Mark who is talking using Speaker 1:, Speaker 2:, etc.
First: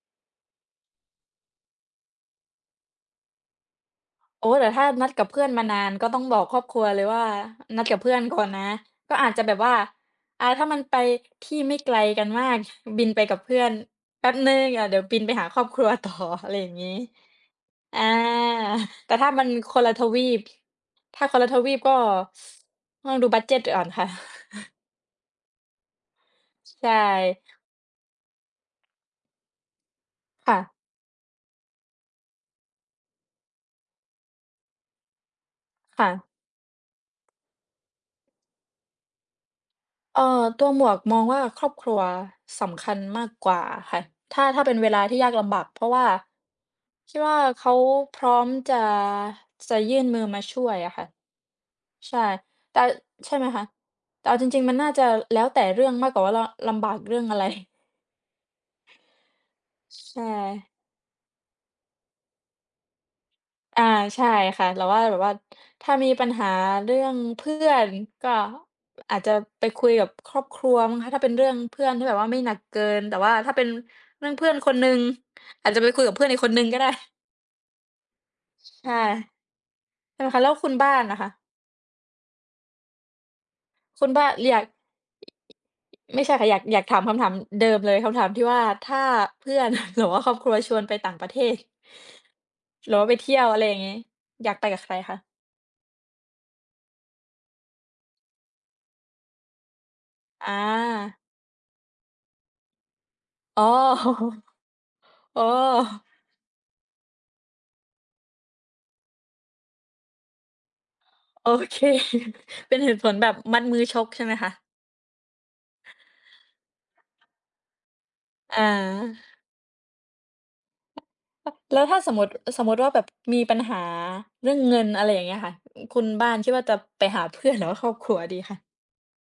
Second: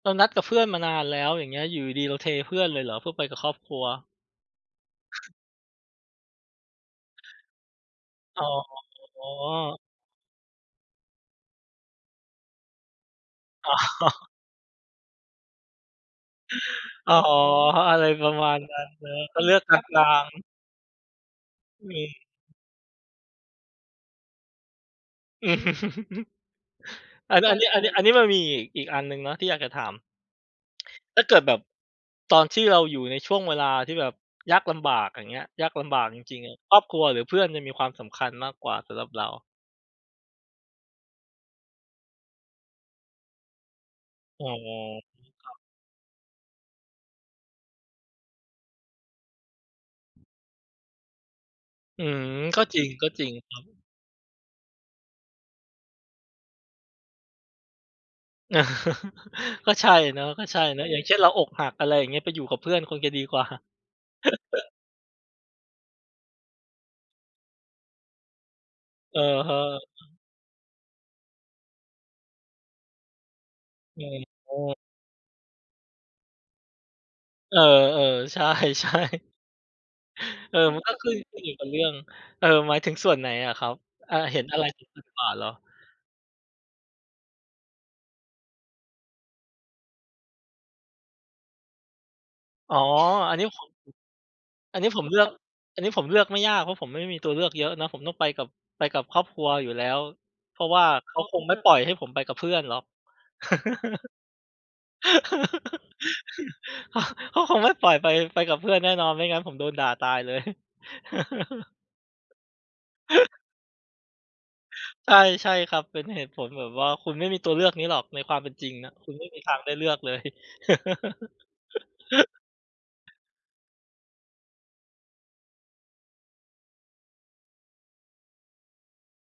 Speaker 1: เรานัดกับเพื่อนมานานแล้ว อย่างเงี้ย อยู่ดี ๆ เราเทเพื่อนเลยเหรอเพื่อไปกับครอบครัว?
Speaker 2: โอ๊ย แต่ถ้านัดกับเพื่อนมานานก็ต้องบอกครอบครัวเลยว่า "นัดกับ เพื่อนก
Speaker 1: อ๋
Speaker 2: ่อนนะ" ก็อาจจะแบบว่า
Speaker 1: อ
Speaker 2: อ่า ถ้ามันไปที่ไม่ ไกลกันมาก บินไปกับเพื่อ
Speaker 1: อ
Speaker 2: น
Speaker 1: ๋
Speaker 2: แป
Speaker 1: อ
Speaker 2: ๊บหนึ่ง อา เดี๋ยวบินไปหาครอบครัว ต่อ อะไรอย่างงี้
Speaker 1: อ๋อ อ
Speaker 2: อ
Speaker 1: ะ
Speaker 2: า
Speaker 1: ไรประมาณนั้นเน
Speaker 2: แ
Speaker 1: า
Speaker 2: ต่
Speaker 1: ะ
Speaker 2: ถ้า
Speaker 1: ก็
Speaker 2: มั
Speaker 1: เ
Speaker 2: น
Speaker 1: ลือกก
Speaker 2: คนละ
Speaker 1: ล
Speaker 2: ท
Speaker 1: า
Speaker 2: วี
Speaker 1: ง
Speaker 2: ป
Speaker 1: ๆ
Speaker 2: ถ้าคนละทวีปก
Speaker 1: ม
Speaker 2: ็
Speaker 1: ี
Speaker 2: ต้องดูบัดเจด จ อ่อนค่ะ ใช
Speaker 1: อัน
Speaker 2: ่
Speaker 1: อันนี้ อันนี้ อันนี้มันมีอีก อีกอันหนึ่งเนาะที่อยากจะถาม
Speaker 2: ค่ะ
Speaker 1: ถ้าเกิดแบบตอนที่เราอยู่ในช่วงเวลาที่แบบยากลำบาก อย่างเงี้ย ยากลำบ
Speaker 2: ค
Speaker 1: า
Speaker 2: ่
Speaker 1: กจ
Speaker 2: ะ
Speaker 1: ริง ๆ อะ ครอบครัวหรือเพื่อนจะมีความสำคัญมากกว่าสำหรับเรา?
Speaker 2: เอ่อ ตัวหมวกมองว่า ครอบครัวสำคัญมากกว่าค่ะ ถ้
Speaker 1: อ๋
Speaker 2: า
Speaker 1: อ
Speaker 2: ถ้าเป็นเวลาที่ยากล
Speaker 1: ครั
Speaker 2: ำบ
Speaker 1: บ
Speaker 2: าก เพราะว่า คิดว่าเขาพร้อมจะ จะยื่นมือมาช่วยอะค่ะ
Speaker 1: อื
Speaker 2: ใช่
Speaker 1: ม ก็
Speaker 2: แต
Speaker 1: จ
Speaker 2: ่
Speaker 1: ริง ก็จริ
Speaker 2: ใช
Speaker 1: ง
Speaker 2: ่ไหม
Speaker 1: ครั
Speaker 2: คะ?
Speaker 1: บ
Speaker 2: แต่เอาจริง ๆ มันน่าจะแล้วแต่เรื่องมากกว่าว่า เราลำบากเรื่อง อะไร?
Speaker 1: ก็ใช่
Speaker 2: ช ใช
Speaker 1: เนาะ
Speaker 2: ่
Speaker 1: ก็ใช่เนาะ อย่างเช่น เราอกหัก อะไรอย่างเงี้ย ไปอยู่กับเพื่อนคงจะดีกว่า
Speaker 2: อา ใช่ค่ะ แต่ว่าแบบว่า ถ้ามีปัญหาเรื่องเพื่อนก็อ
Speaker 1: อ
Speaker 2: า
Speaker 1: ะ
Speaker 2: จจะ
Speaker 1: ฮะ
Speaker 2: ไปคุยกับครอบครัวมั้งคะ ถ้าเป็นเรื่องเพื่อนที่แบบว่าไม่หนักเกิน แต่ว่าถ้าเป็น
Speaker 1: อืม
Speaker 2: เรื่องเพื
Speaker 1: อ
Speaker 2: ่อ
Speaker 1: ้
Speaker 2: นค
Speaker 1: อ
Speaker 2: นหนึ่ง อาจจะไปคุยกับเพื่อนอีกคนหนึ่งก็ได้
Speaker 1: เออ ๆ ใช
Speaker 2: ใช
Speaker 1: ่
Speaker 2: ่ ใช่ไหมคะ แล้
Speaker 1: ๆ เ
Speaker 2: ว
Speaker 1: ออ
Speaker 2: คุณ
Speaker 1: มัน
Speaker 2: บ้
Speaker 1: ก
Speaker 2: า
Speaker 1: ็
Speaker 2: น
Speaker 1: ขึ้
Speaker 2: น่ะ
Speaker 1: น
Speaker 2: ค
Speaker 1: ขึ
Speaker 2: ะ?
Speaker 1: ้นอยู่กับเรื่อง เอ่อ หมายถึงส่วนไหนอะครับ
Speaker 2: คุณ
Speaker 1: อ่า
Speaker 2: บ้า
Speaker 1: เห็
Speaker 2: เ
Speaker 1: น
Speaker 2: รี
Speaker 1: อ
Speaker 2: ย
Speaker 1: ะไร
Speaker 2: ก
Speaker 1: สำคัญกว่าเหรอ?
Speaker 2: ไม่ใช่ค่ะ อยาก อยากถามคำถามเดิมเลย คำถามที่ว่า ถ้าเพื่อน หรือว่าครอบครัวชวนไปต่างประเทศ
Speaker 1: อ๋อ
Speaker 2: หรือว่าไปเท
Speaker 1: อั
Speaker 2: ี
Speaker 1: น
Speaker 2: ่
Speaker 1: น
Speaker 2: ย
Speaker 1: ี้
Speaker 2: ว อ
Speaker 1: ผ
Speaker 2: ะไร
Speaker 1: ม
Speaker 2: อย่างงี้ อยากไป
Speaker 1: อ
Speaker 2: ก
Speaker 1: ั
Speaker 2: ั
Speaker 1: น
Speaker 2: บ
Speaker 1: น
Speaker 2: ใ
Speaker 1: ี้
Speaker 2: คร
Speaker 1: ผม
Speaker 2: ค
Speaker 1: เล
Speaker 2: ะ?
Speaker 1: ือก อันนี้ผมเลือกไม่ยาก เพราะผมไม่มีตัวเลือกเยอะเนาะ ผมต้องไปกับ ไปกับครอบครัวอยู่แล้ว
Speaker 2: อ
Speaker 1: เพราะว่า เข
Speaker 2: า
Speaker 1: าคงไม่ปล่อยให้ผมไปกับเพื่อนหรอก
Speaker 2: อ๋อ อ๋อ
Speaker 1: เขา เขาคงไม่ ปล่อยไป ไปกับเพื่อนแน่นอน ไม่งั้นผมโดนด่าตายเลย
Speaker 2: โอเค เป็นเหตุผลแบบมัดมือชกใช่ไหมคะ?
Speaker 1: ใช่ ใช่ครับ เป็นเหตุผลแบบว่า คุณไม่มีตัวเลือกนี้หรอกในความเป็น
Speaker 2: อ
Speaker 1: จริงนะ คุณไม่
Speaker 2: า
Speaker 1: มีทางได้เลือกเลย
Speaker 2: ป ป แล้วถ้าสมมุติ เออ สมมุติว่าแบบมีปัญหาเรื่องเงิน อะไรอย่างเงี้ยค่ะ คุณบ้านคิดว่าจะไปหาเพื่อนหรือว่าครอบครัวดีคะ?